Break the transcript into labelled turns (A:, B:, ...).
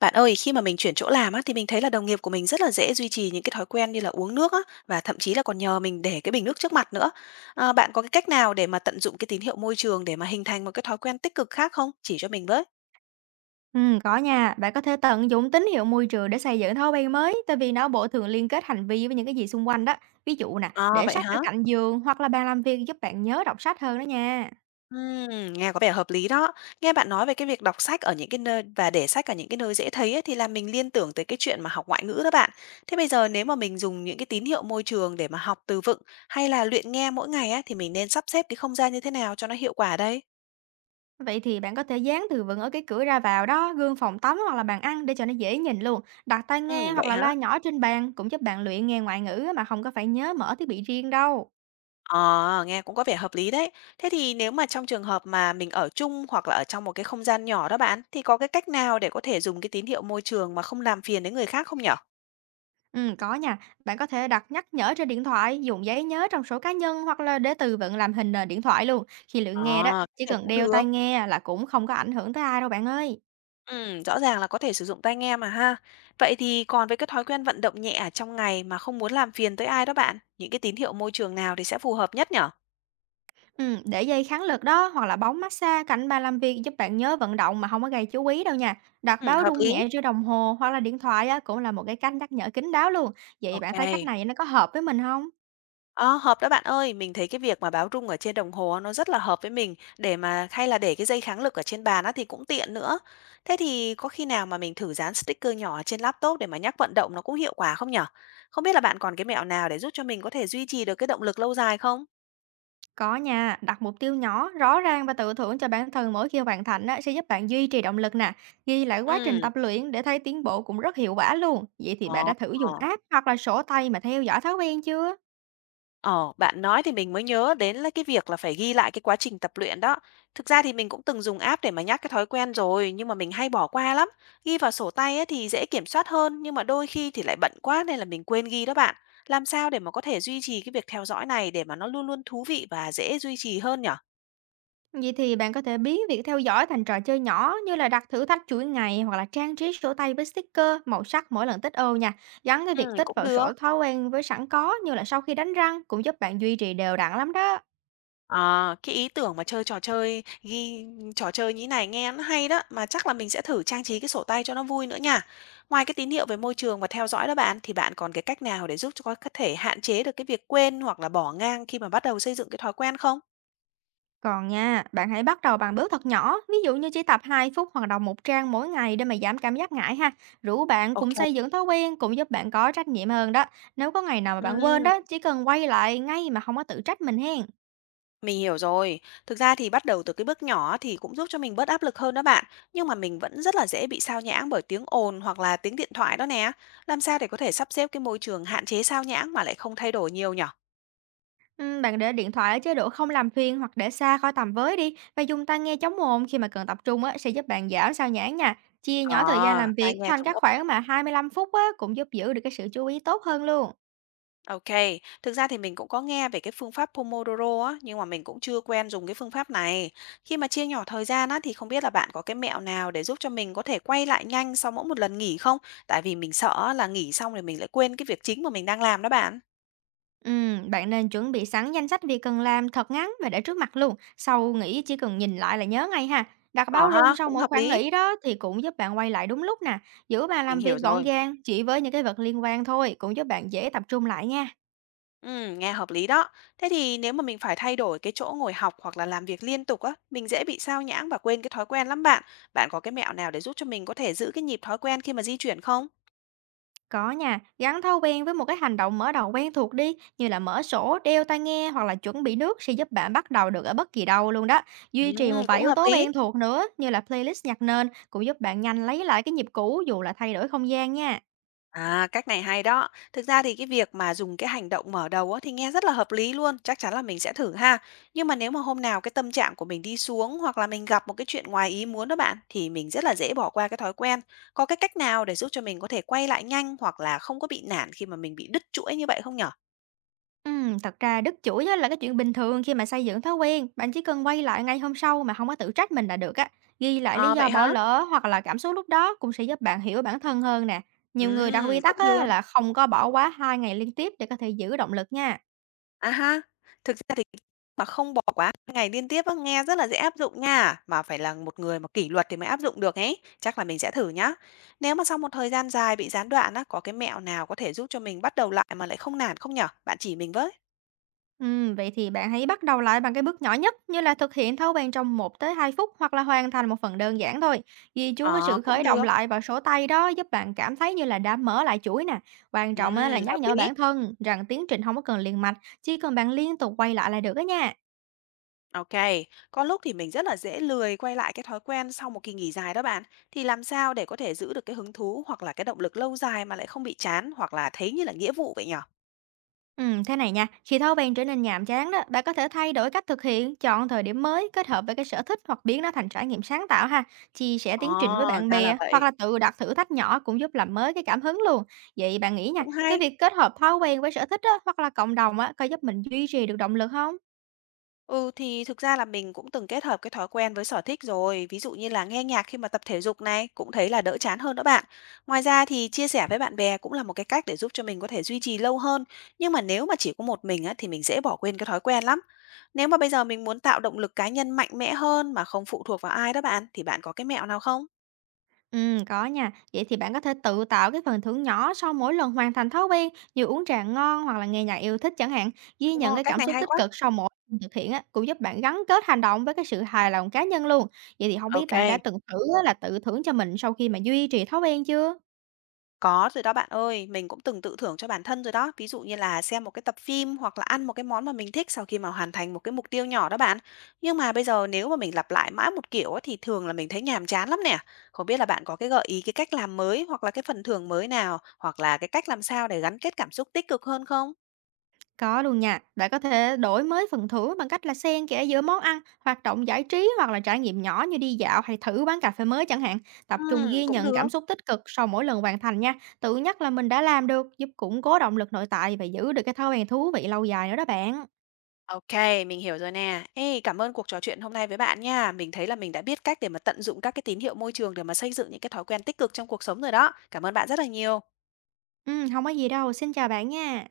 A: Bạn ơi, khi mà mình chuyển chỗ làm á, thì mình thấy là đồng nghiệp của mình rất là dễ duy trì những cái thói quen như là uống nước á, và thậm chí là còn nhờ mình để cái bình nước trước mặt nữa. Bạn có cái cách nào để mà tận dụng cái tín hiệu môi trường để mà hình thành một cái thói quen tích cực khác không? Chỉ cho mình với.
B: Có nha. Bạn có thể tận dụng tín hiệu môi trường để xây dựng thói quen mới, tại vì não bộ thường liên kết hành vi với những cái gì xung quanh đó. Ví dụ nè,
A: À,
B: để
A: vậy
B: sách ở
A: hả?
B: cạnh giường hoặc là bàn làm việc giúp bạn nhớ đọc sách hơn đó nha.
A: Nghe có vẻ hợp lý đó. Nghe bạn nói về cái việc đọc sách ở những cái nơi và để sách ở những cái nơi dễ thấy ấy, thì làm mình liên tưởng tới cái chuyện mà học ngoại ngữ đó bạn. Thế bây giờ nếu mà mình dùng những cái tín hiệu môi trường để mà học từ vựng hay là luyện nghe mỗi ngày á, thì mình nên sắp xếp cái không gian như thế nào cho nó hiệu quả đây?
B: Vậy thì bạn có thể dán từ vựng ở cái cửa ra vào đó, gương phòng tắm hoặc là bàn ăn để cho nó dễ nhìn luôn. Đặt tai nghe hoặc
A: Vậy
B: là
A: hả?
B: loa nhỏ trên bàn cũng giúp bạn luyện nghe ngoại ngữ mà không có phải nhớ mở thiết bị riêng đâu.
A: Ờ, nghe cũng có vẻ hợp lý đấy. Thế thì nếu mà trong trường hợp mà mình ở chung hoặc là ở trong một cái không gian nhỏ đó bạn, thì có cái cách nào để có thể dùng cái tín hiệu môi trường mà không làm phiền đến người khác không nhở?
B: Có nha. Bạn có thể đặt nhắc nhở trên điện thoại, dùng giấy nhớ trong sổ cá nhân hoặc là để từ vựng làm hình nền điện thoại luôn. Khi luyện nghe đó,
A: Ờ,
B: chỉ
A: cái này
B: cần
A: cũng
B: đeo
A: được.
B: tai nghe là cũng không có ảnh hưởng tới ai đâu bạn ơi.
A: Rõ ràng là có thể sử dụng tai nghe mà ha. Vậy thì còn với cái thói quen vận động nhẹ ở trong ngày mà không muốn làm phiền tới ai đó bạn, những cái tín hiệu môi trường nào thì sẽ phù hợp nhất nhở?
B: Để dây kháng lực đó hoặc là bóng massage cạnh bàn làm việc giúp bạn nhớ vận động mà không có gây chú ý đâu nha. Đặt báo
A: Hợp
B: rung
A: lý.
B: nhẹ trên đồng hồ hoặc là điện thoại á, cũng là một cái cách nhắc nhở kín đáo luôn. Vậy bạn thấy cách
A: Ok.
B: này nó có hợp với mình không?
A: Ờ, hợp đó bạn ơi, mình thấy cái việc mà báo rung ở trên đồng hồ nó rất là hợp với mình để mà hay là để cái dây kháng lực ở trên bàn á thì cũng tiện nữa. Thế thì có khi nào mà mình thử dán sticker nhỏ ở trên laptop để mà nhắc vận động nó cũng hiệu quả không nhở? Không biết là bạn còn cái mẹo nào để giúp cho mình có thể duy trì được cái động lực lâu dài không?
B: Có nha, đặt mục tiêu nhỏ, rõ ràng và tự thưởng cho bản thân mỗi khi hoàn thành á, sẽ giúp bạn duy trì động lực nè. Ghi lại quá trình
A: Ừ.
B: tập luyện để thấy tiến bộ cũng rất hiệu quả luôn. Vậy thì bạn
A: Ờ.
B: đã thử dùng app hoặc là sổ tay mà theo dõi thói quen chưa?
A: Ờ, bạn nói thì mình mới nhớ đến là cái việc là phải ghi lại cái quá trình tập luyện đó. Thực ra thì mình cũng từng dùng app để mà nhắc cái thói quen rồi, nhưng mà mình hay bỏ qua lắm. Ghi vào sổ tay ấy thì dễ kiểm soát hơn, nhưng mà đôi khi thì lại bận quá nên là mình quên ghi đó bạn. Làm sao để mà có thể duy trì cái việc theo dõi này để mà nó luôn luôn thú vị và dễ duy trì hơn nhở?
B: Vậy thì bạn có thể biến việc theo dõi thành trò chơi nhỏ như là đặt thử thách chuỗi ngày hoặc là trang trí sổ tay với sticker, màu sắc mỗi lần tích ô nha. Gắn cái việc
A: Ừ,
B: tích
A: cũng
B: vào
A: được.
B: sổ thói quen với sẵn có như là sau khi đánh răng cũng giúp bạn duy trì đều đặn lắm đó.
A: Cái ý tưởng mà chơi trò chơi ghi trò chơi như này nghe nó hay đó, mà chắc là mình sẽ thử trang trí cái sổ tay cho nó vui nữa nha. Ngoài cái tín hiệu về môi trường và theo dõi đó bạn, thì bạn còn cái cách nào để giúp cho có thể hạn chế được cái việc quên hoặc là bỏ ngang khi mà bắt đầu xây dựng cái thói quen không?
B: Còn nha, bạn hãy bắt đầu bằng bước thật nhỏ, ví dụ như chỉ tập 2 phút hoặc đọc một trang mỗi ngày để mà giảm cảm giác ngại ha. Rủ bạn cùng
A: Ok.
B: xây dựng thói quen cũng giúp bạn có trách nhiệm hơn đó. Nếu có ngày nào mà bạn quên
A: Ừm,
B: đó, chỉ cần quay lại ngay mà không có tự trách mình hen.
A: mình hiểu rồi. Thực ra thì bắt đầu từ cái bước nhỏ thì cũng giúp cho mình bớt áp lực hơn đó bạn. Nhưng mà mình vẫn rất là dễ bị sao nhãng bởi tiếng ồn hoặc là tiếng điện thoại đó nè. Làm sao để có thể sắp xếp cái môi trường hạn chế sao nhãng mà lại không thay đổi nhiều nhỉ?
B: Bạn để điện thoại ở chế độ không làm phiền hoặc để xa khỏi tầm với đi và dùng tai nghe chống ồn khi mà cần tập trung á, sẽ giúp bạn giảm sao nhãng nha. Chia
A: Ờ,
B: nhỏ thời gian làm
A: tai
B: việc
A: nghe
B: thành
A: chống
B: các
A: ốp.
B: khoảng mà 25 phút á, cũng giúp giữ được cái sự chú ý tốt hơn luôn.
A: Ô. Thực ra thì mình cũng có nghe về cái phương pháp Pomodoro á, nhưng mà mình cũng chưa quen dùng cái phương pháp này. Khi mà chia nhỏ thời gian á, thì không biết là bạn có cái mẹo nào để giúp cho mình có thể quay lại nhanh sau mỗi một lần nghỉ không? Tại vì mình sợ là nghỉ xong rồi mình lại quên cái việc chính mà mình đang làm đó bạn.
B: Bạn nên chuẩn bị sẵn danh sách việc cần làm thật ngắn và để trước mặt luôn. Sau nghỉ chỉ cần nhìn lại là nhớ ngay ha. Đặt
A: Ờ
B: báo rung
A: ha,
B: sau
A: cũng
B: mỗi
A: hợp
B: khoảng
A: lý.
B: nghỉ đó thì cũng giúp bạn quay lại đúng lúc nè. Giữ bàn
A: Mình
B: làm
A: hiểu
B: việc gọn
A: rồi.
B: gàng chỉ với những cái vật liên quan thôi cũng giúp bạn dễ tập trung lại nha.
A: Nghe hợp lý đó. Thế thì nếu mà mình phải thay đổi cái chỗ ngồi học hoặc là làm việc liên tục á, mình dễ bị sao nhãng và quên cái thói quen lắm bạn. Bạn có cái mẹo nào để giúp cho mình có thể giữ cái nhịp thói quen khi mà di chuyển không?
B: Có nha, gắn thói quen với một cái hành động mở đầu quen thuộc đi như là mở sổ, đeo tai nghe hoặc là chuẩn bị nước sẽ giúp bạn bắt đầu được ở bất kỳ đâu luôn đó. Duy trì một vài
A: Cũng
B: yếu
A: hợp
B: tố
A: lý.
B: quen thuộc nữa như là playlist nhạc nền cũng giúp bạn nhanh lấy lại cái nhịp cũ dù là thay đổi không gian nha.
A: Cách này hay đó. Thực ra thì cái việc mà dùng cái hành động mở đầu á, thì nghe rất là hợp lý luôn, chắc chắn là mình sẽ thử ha. Nhưng mà nếu mà hôm nào cái tâm trạng của mình đi xuống hoặc là mình gặp một cái chuyện ngoài ý muốn đó bạn, thì mình rất là dễ bỏ qua cái thói quen. Có cái cách nào để giúp cho mình có thể quay lại nhanh hoặc là không có bị nản khi mà mình bị đứt chuỗi như vậy không nhở?
B: Thật ra đứt chuỗi á là cái chuyện bình thường khi mà xây dựng thói quen, bạn chỉ cần quay lại ngay hôm sau mà không có tự trách mình là được á. Ghi lại lý
A: À,
B: do
A: vậy
B: bỏ
A: hả?
B: lỡ hoặc là cảm xúc lúc đó cũng sẽ giúp bạn hiểu bản thân hơn nè. Nhiều người đặt quy tắc
A: Cũng được.
B: á là không có bỏ quá 2 ngày liên tiếp để có thể giữ động lực nha.
A: À ha, thực ra thì mà không bỏ quá 2 ngày liên tiếp á, nghe rất là dễ áp dụng nha, mà phải là một người mà kỷ luật thì mới áp dụng được ấy, chắc là mình sẽ thử nhá. Nếu mà sau một thời gian dài bị gián đoạn á, có cái mẹo nào có thể giúp cho mình bắt đầu lại mà lại không nản không nhở? Bạn chỉ mình với.
B: Vậy thì bạn hãy bắt đầu lại bằng cái bước nhỏ nhất như là thực hiện thâu bàn trong 1 tới 2 phút hoặc là hoàn thành một phần đơn giản thôi. Ghi chú cái
A: Ờ,
B: sự
A: cũng
B: khởi động
A: được.
B: lại vào sổ tay đó giúp bạn cảm thấy như là đã mở lại chuỗi nè. Quan trọng á,
A: Ừm,
B: là nhắc
A: hợp
B: nhở
A: lý.
B: bản thân rằng tiến trình không có cần liền mạch, chỉ cần bạn liên tục quay lại là được đó nha.
A: OK, có lúc thì mình rất là dễ lười quay lại cái thói quen sau một kỳ nghỉ dài đó bạn. Thì làm sao để có thể giữ được cái hứng thú hoặc là cái động lực lâu dài mà lại không bị chán hoặc là thấy như là nghĩa vụ vậy nhở?
B: Thế này nha, khi thói quen trở nên nhàm chán đó, bạn có thể thay đổi cách thực hiện, chọn thời điểm mới, kết hợp với cái sở thích hoặc biến nó thành trải nghiệm sáng tạo ha. Chia sẻ
A: Ờ,
B: tiến trình với bạn
A: ra là
B: bè hoặc
A: vậy,
B: là tự đặt thử thách nhỏ cũng giúp làm mới cái cảm hứng luôn. Vậy bạn nghĩ nha,
A: cũng
B: cái
A: hay.
B: việc kết hợp thói quen với sở thích á, hoặc là cộng đồng á, có giúp mình duy trì được động lực không?
A: Ừ, thì thực ra là mình cũng từng kết hợp cái thói quen với sở thích rồi, ví dụ như là nghe nhạc khi mà tập thể dục này, cũng thấy là đỡ chán hơn đó bạn. Ngoài ra thì chia sẻ với bạn bè cũng là một cái cách để giúp cho mình có thể duy trì lâu hơn, nhưng mà nếu mà chỉ có một mình á, thì mình dễ bỏ quên cái thói quen lắm. Nếu mà bây giờ mình muốn tạo động lực cá nhân mạnh mẽ hơn mà không phụ thuộc vào ai đó bạn, thì bạn có cái mẹo nào không?
B: Có nha. Vậy thì bạn có thể tự tạo cái phần thưởng nhỏ sau mỗi lần hoàn thành thói quen, như uống trà ngon hoặc là nghe nhạc yêu thích chẳng hạn. Ghi nhận
A: Ồ,
B: cái
A: cách
B: cảm
A: này
B: xúc
A: hay
B: tích
A: quá.
B: cực sau mỗi lần thực hiện á, cũng giúp bạn gắn kết hành động với cái sự hài lòng cá nhân luôn. Vậy thì không biết
A: Ok.
B: bạn đã từng thử á là tự thưởng cho mình sau khi mà duy trì thói quen chưa?
A: Có rồi đó bạn ơi, mình cũng từng tự thưởng cho bản thân rồi đó. Ví dụ như là xem một cái tập phim hoặc là ăn một cái món mà mình thích sau khi mà hoàn thành một cái mục tiêu nhỏ đó bạn. Nhưng mà bây giờ nếu mà mình lặp lại mãi một kiểu á, thì thường là mình thấy nhàm chán lắm nè. Không biết là bạn có cái gợi ý cái cách làm mới hoặc là cái phần thưởng mới nào hoặc là cái cách làm sao để gắn kết cảm xúc tích cực hơn không?
B: Có luôn nha, bạn có thể đổi mới phần thưởng bằng cách là xen kẽ giữa món ăn, hoạt động giải trí hoặc là trải nghiệm nhỏ như đi dạo hay thử quán cà phê mới chẳng hạn. Tập trung ghi
A: Cũng
B: nhận
A: được.
B: cảm xúc tích cực sau mỗi lần hoàn thành nha. Tự nhắc là mình đã làm được, giúp củng cố động lực nội tại và giữ được cái thói quen thú vị lâu dài nữa đó bạn.
A: Ok, mình hiểu rồi nè. Ê, cảm ơn cuộc trò chuyện hôm nay với bạn nha. Mình thấy là mình đã biết cách để mà tận dụng các cái tín hiệu môi trường để mà xây dựng những cái thói quen tích cực trong cuộc sống rồi đó. Cảm ơn bạn rất là nhiều.
B: Ừ, không có gì đâu, xin chào bạn nha.